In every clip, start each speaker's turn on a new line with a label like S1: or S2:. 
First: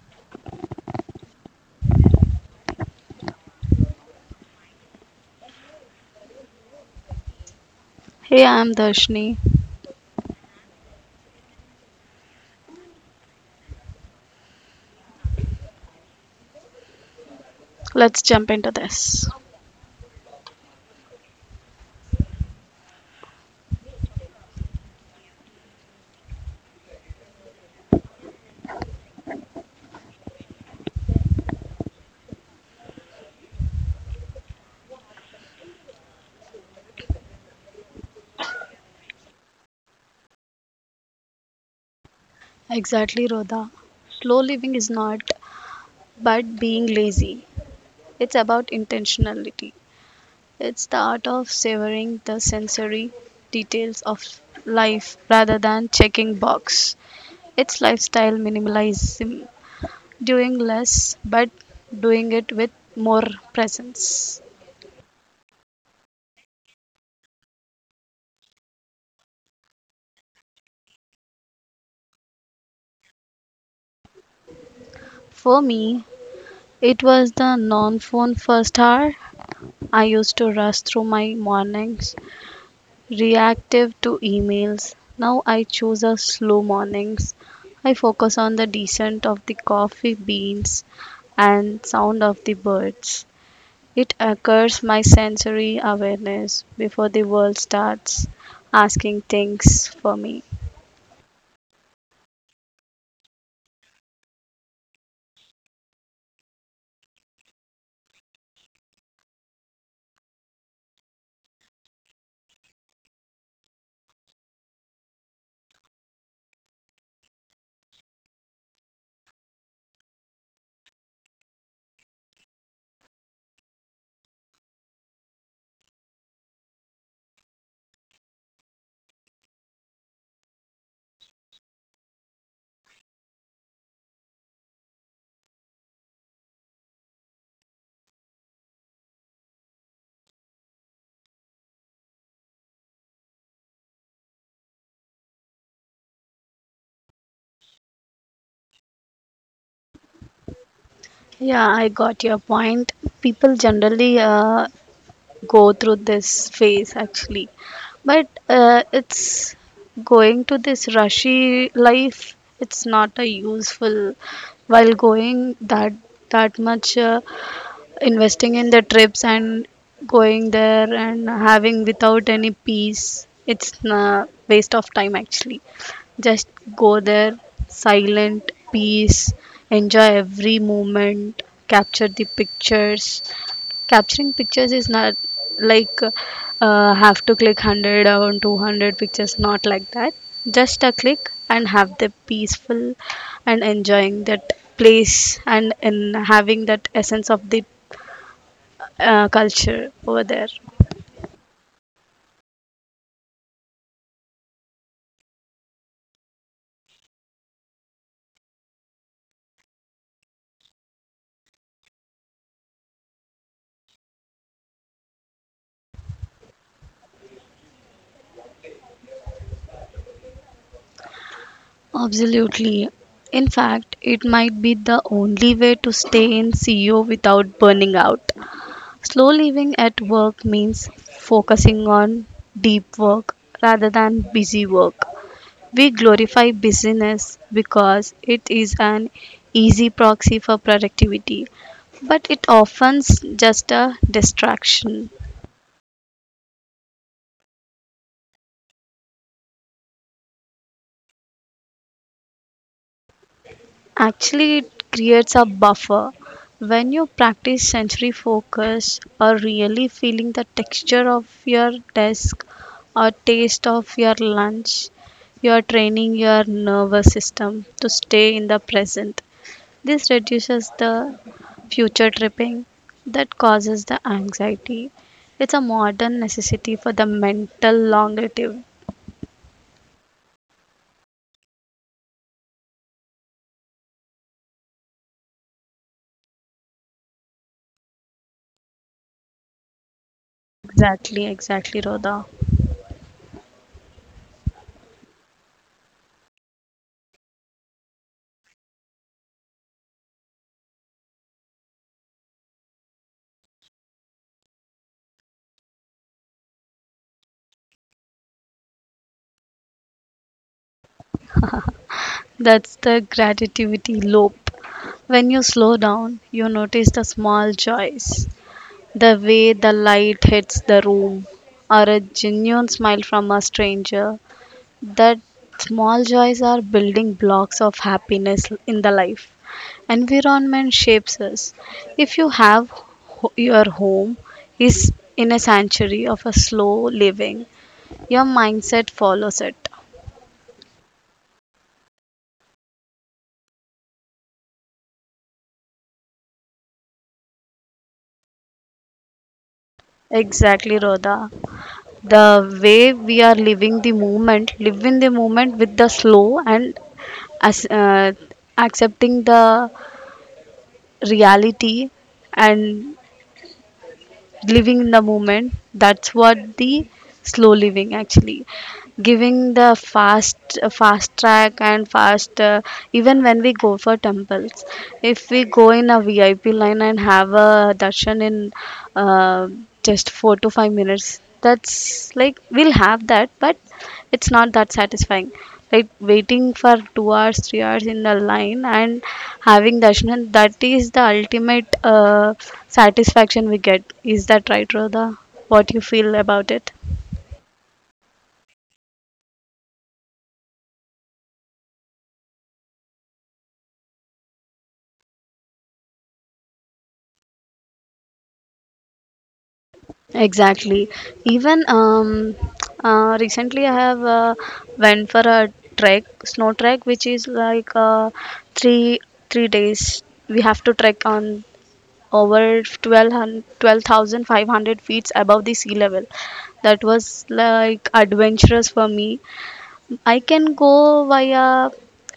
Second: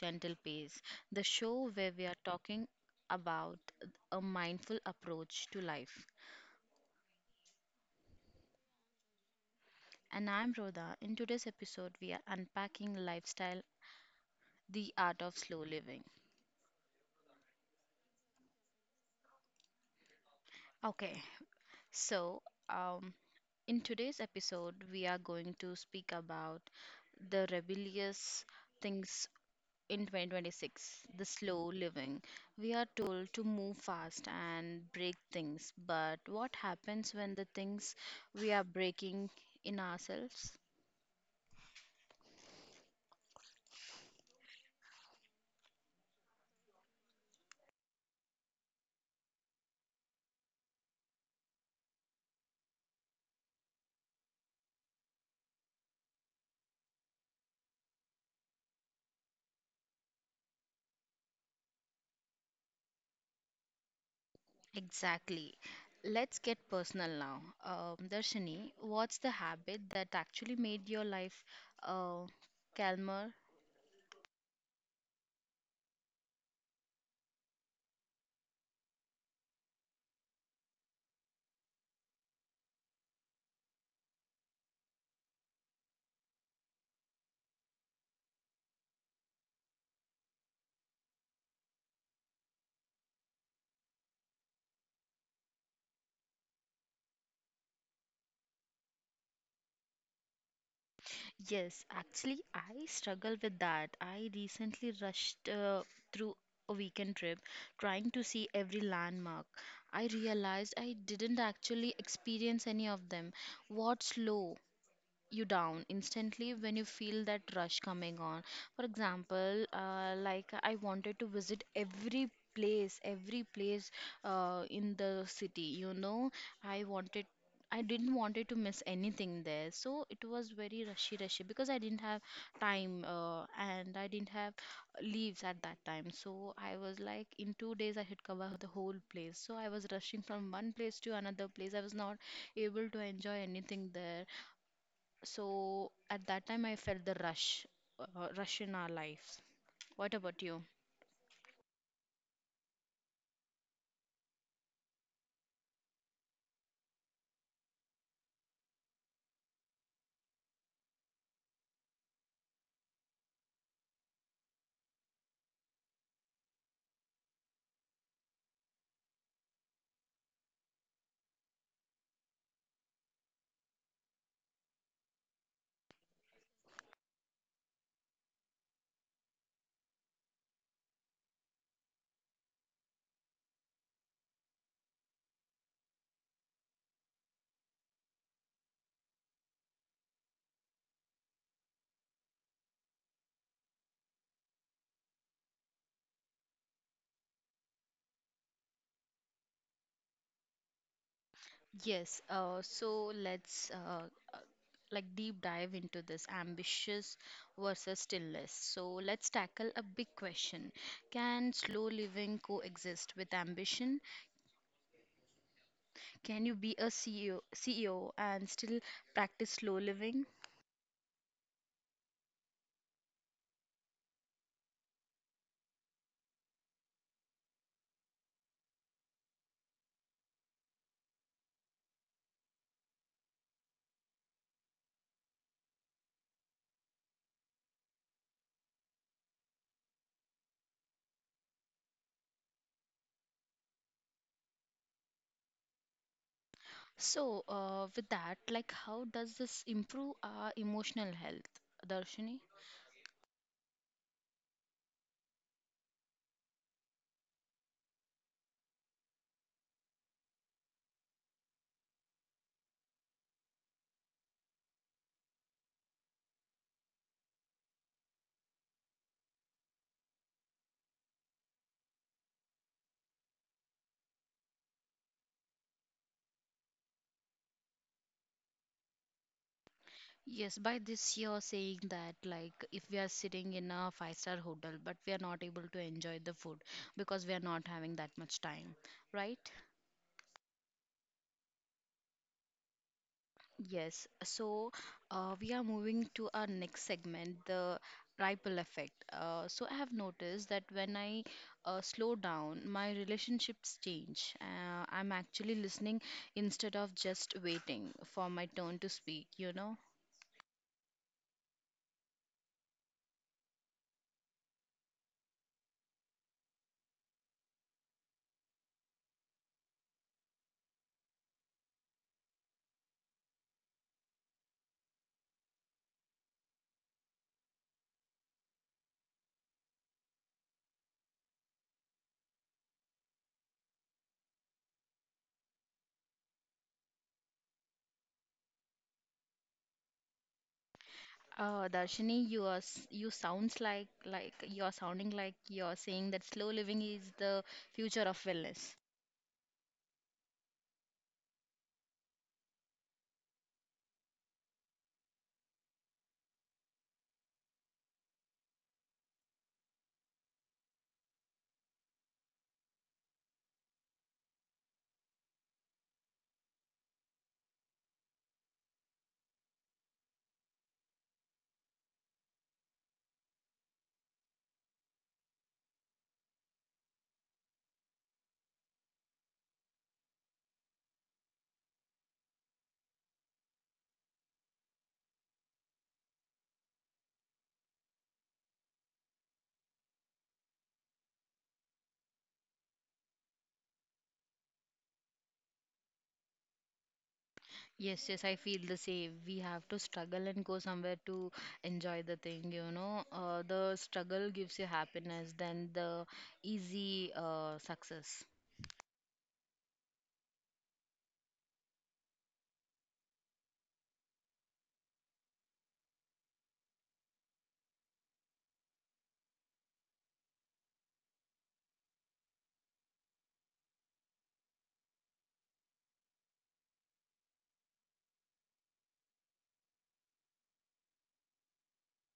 S1: Gentle Pace, the show where we are talking about a mindful approach to life.
S2: Hey, I'm Darshni.
S1: And I'm Rhoda. In today's episode, we are unpacking lifestyle, the art of slow living.
S2: Let's jump into this.
S1: Okay, so um, in today's episode, we are going to speak about the rebellious things in 2026, the slow living. We are told to move fast and break things, but what happens when the things we are breaking in ourselves?
S2: Exactly, Rhoda. Slow living is not but being lazy. It's about intentionality. It's the art of savoring the sensory details of life rather than checking box. It's lifestyle minimalism, doing less but doing it with more presence.
S1: Exactly. Let's get personal now. Darshini, what's the habit that actually made your life uh, calmer?
S2: For me, it was the non phone first hour. I used to rush through my mornings reactive to emails. Now I choose a slow mornings. I focus on the descent of the coffee beans and sound of the birds. It occurs my sensory awareness before the world starts asking things for me.
S1: Yes, actually, I struggle with that. I recently rushed through a weekend trip trying to see every landmark. I realized I didn't actually experience any of them. What's slow you down instantly when you feel that rush coming on? For example, like I wanted to visit every place in the city, you know, I wanted. I didn't wanted to miss anything there, so it was very rushy because I didn't have time and I didn't have leaves at that time. So I was like, in 2 days I had cover the whole place. So I was rushing from one place to another place. I was not able to enjoy anything there. So at that time, I felt the rush in our lives. What about you?
S2: Yeah, I got your point. People generally go through this phase actually. But it's going to this rushy life. It's not a useful while going that much investing in the trips and going there and having without any peace. It's a waste of time actually. Just go there, silent, peace, enjoy every moment, capture the pictures, capturing pictures is not like have to click 100 or 200 pictures not like that just a click and have the peaceful and enjoying that place and in having that essence of the culture over there.
S1: Yes, so let's uh, like deep dive into this ambitious versus stillness. So let's tackle a big question. Can slow living coexist with ambition? Can you be a CEO and still practice slow living?
S2: Absolutely. In fact, it might be the only way to stay in CEO without burning out. Slow living at work means focusing on deep work rather than busy work. We glorify busyness because it is an easy proxy for productivity, but it often's just a distraction.
S1: So with that, like how does this improve our emotional health, Darshini?
S2: Actually, it creates a buffer. When you practice sensory focus or really feeling the texture of your desk or taste of your lunch, you are training your nervous system to stay in the present. This reduces the future tripping that causes the anxiety. It's a modern necessity for the mental longevity.
S1: Yes, by this you're saying that like if we are sitting in a five-star hotel, but we are not able to enjoy the food because we are not having that much time, right?
S2: Exactly, exactly, Rhoda.
S1: Yes. So we are moving to our next segment, the ripple effect. So I have noticed that when I slow down, my relationships change. I'm actually listening instead of just waiting for my turn to speak. You know.
S2: That's the gratitude loop. When you slow down, you notice the small joys, the way the light hits the room, or a genuine smile from a stranger. That small joys are building blocks of happiness in the life. Environment shapes us. If you have your home is in a sanctuary of a slow living, your mindset follows it.
S1: Oh, Darshini, you are s- you sounds like you're sounding like you're saying that slow living is the future of wellness.
S2: Exactly, Rhoda. The way we are living the moment, live in the moment with the slow and, as, uh, accepting the reality and living in the moment, that's what the slow living actually giving the fast track and fast, even when we go for temples, if we go in a VIP line and have a darshan in uh, just 4 to 5 minutes, that's like we'll have that, but it's not that satisfying like waiting for 2 hours 3 hours in the line and having darshan, that is the ultimate satisfaction we get. Is that right, Rhoda? What you feel about it?
S1: Yes, yes, I feel the same. We have to struggle and go somewhere to enjoy the thing, you know. The struggle gives you happiness than the easy success.
S2: Exactly. Even recently, I have went for a trek, snow trek, which is like three three days. We have to trek on over 12,500 feet above the sea level. That was like adventurous for me. I can go via,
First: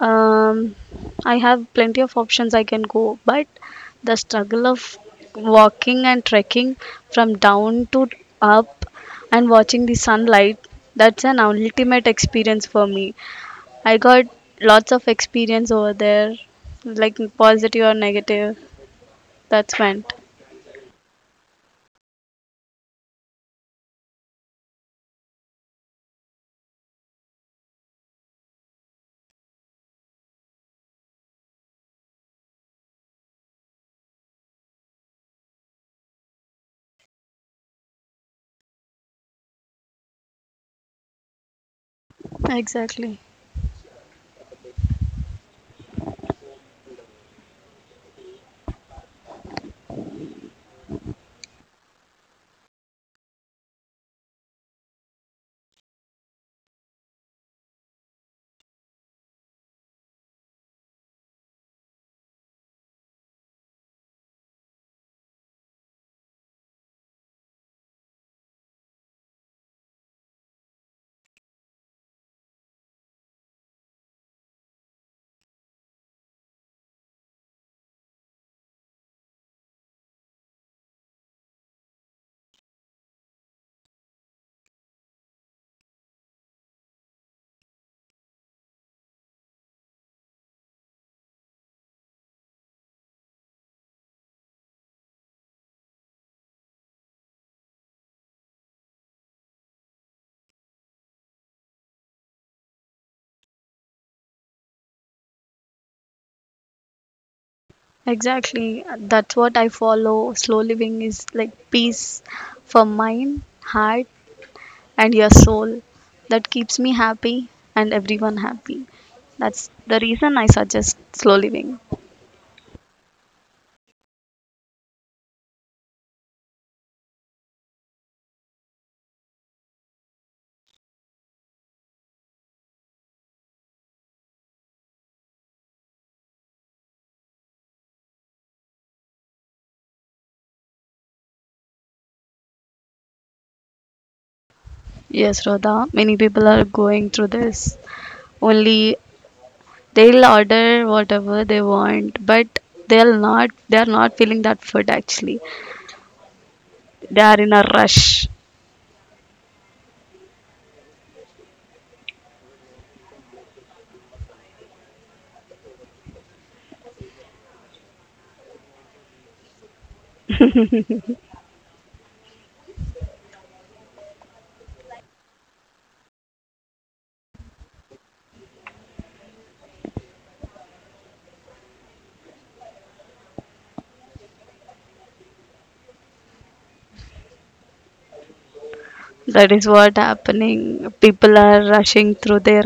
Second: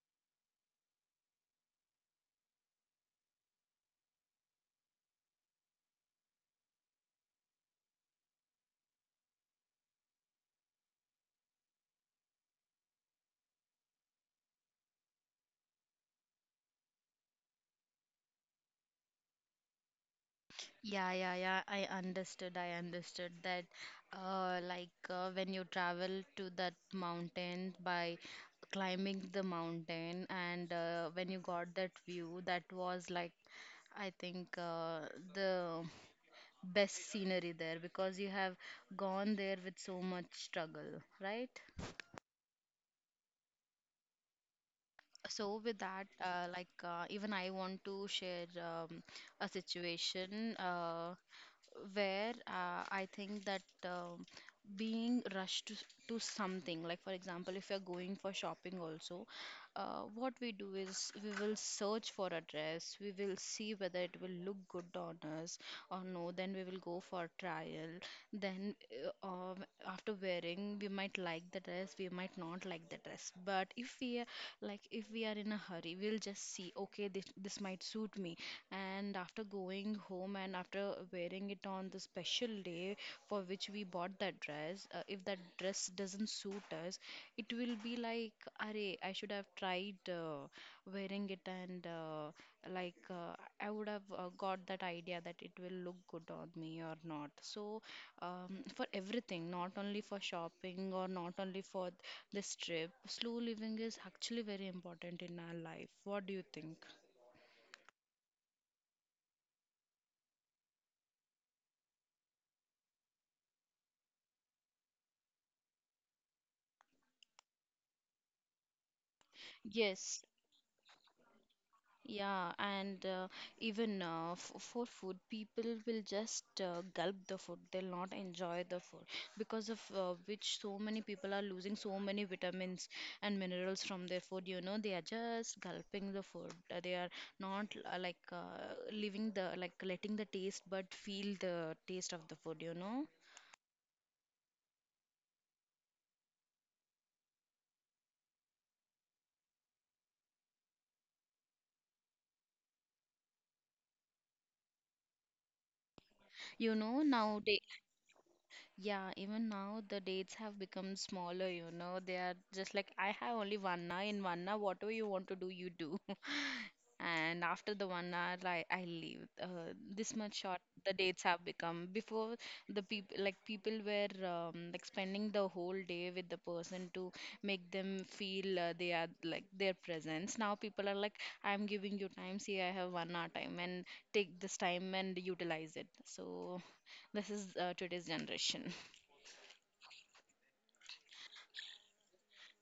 S2: um, I have plenty of options I can go, but the struggle of walking and trekking from down to up and watching the sunlight, that's an ultimate experience for me. I got lots of experience over there, like positive or negative, that's went.
S1: Yeah. I understood. I understood that, when you travel to that mountain by climbing the mountain, and when you got that view, that was like, I think, the best scenery there because you have gone there with so much struggle, right?
S2: Exactly.
S1: So with that, even I want to share a situation. Where I think that being rushed to something, like for example, if you're going for shopping also, what we do is we will search for a dress, we will see whether it will look good on us or no, then we will go for trial, then uh, um, after wearing, we might like the dress, we might not like the dress. But if we are in a hurry, we'll just see, okay, this might suit me. And after going home and after wearing it on the special day for which we bought that dress, if that dress doesn't suit us, it will be like, "Arey, I should have tried wearing it, and like uh, I would have got that idea that it will look good on me or not." So, for everything, not only for shopping or not only for this trip, slow living is actually very important in our life. What do you think?
S2: Exactly. That's what I follow. Slow living is like peace for mind, heart, and your soul. That keeps me happy and everyone happy. That's the
S1: Yes.
S2: reason I suggest slow living.
S1: Yeah, and even f For food, people will just gulp the food. They'll not enjoy the food because of which so many people are losing so many vitamins and minerals from their food. You know, they are just gulping the food. They are not like leaving the like letting the taste, but feel the taste of the food. You know,
S2: Yes, Radha, many people are going through this. Only they'll order whatever they want, but they're not feeling that food actually.
S1: you know
S2: They are
S1: now.
S2: in a rush.
S1: Yeah, even now the dates have become smaller, you know. They are just like, I have only 1 hour. In 1 hour, whatever you want to do, you do. And after the 1 hour, I leave. This much short the dates have become. Before, the people, like people were like spending the whole day with the person to make them feel they are like their presence. Now people are like, I'm giving you time. See, I have 1 hour time, and take this time and utilize it. So this is today's generation.
S2: That is what happening. People are rushing through their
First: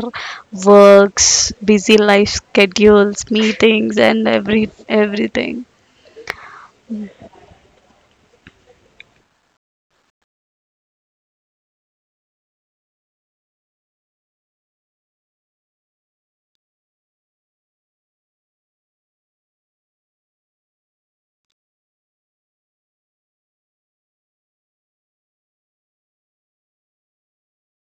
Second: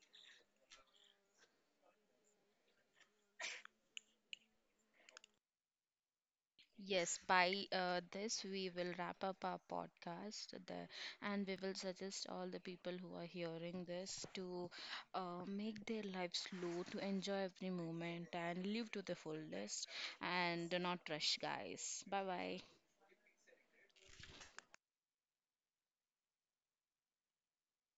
S2: works, busy life schedules, meetings, and everything.
S1: Yes, by this we will wrap up our podcast, and we will suggest all the people who are hearing this to make their lives slow, to enjoy every moment and live to the fullest, and do not rush, guys. Bye bye.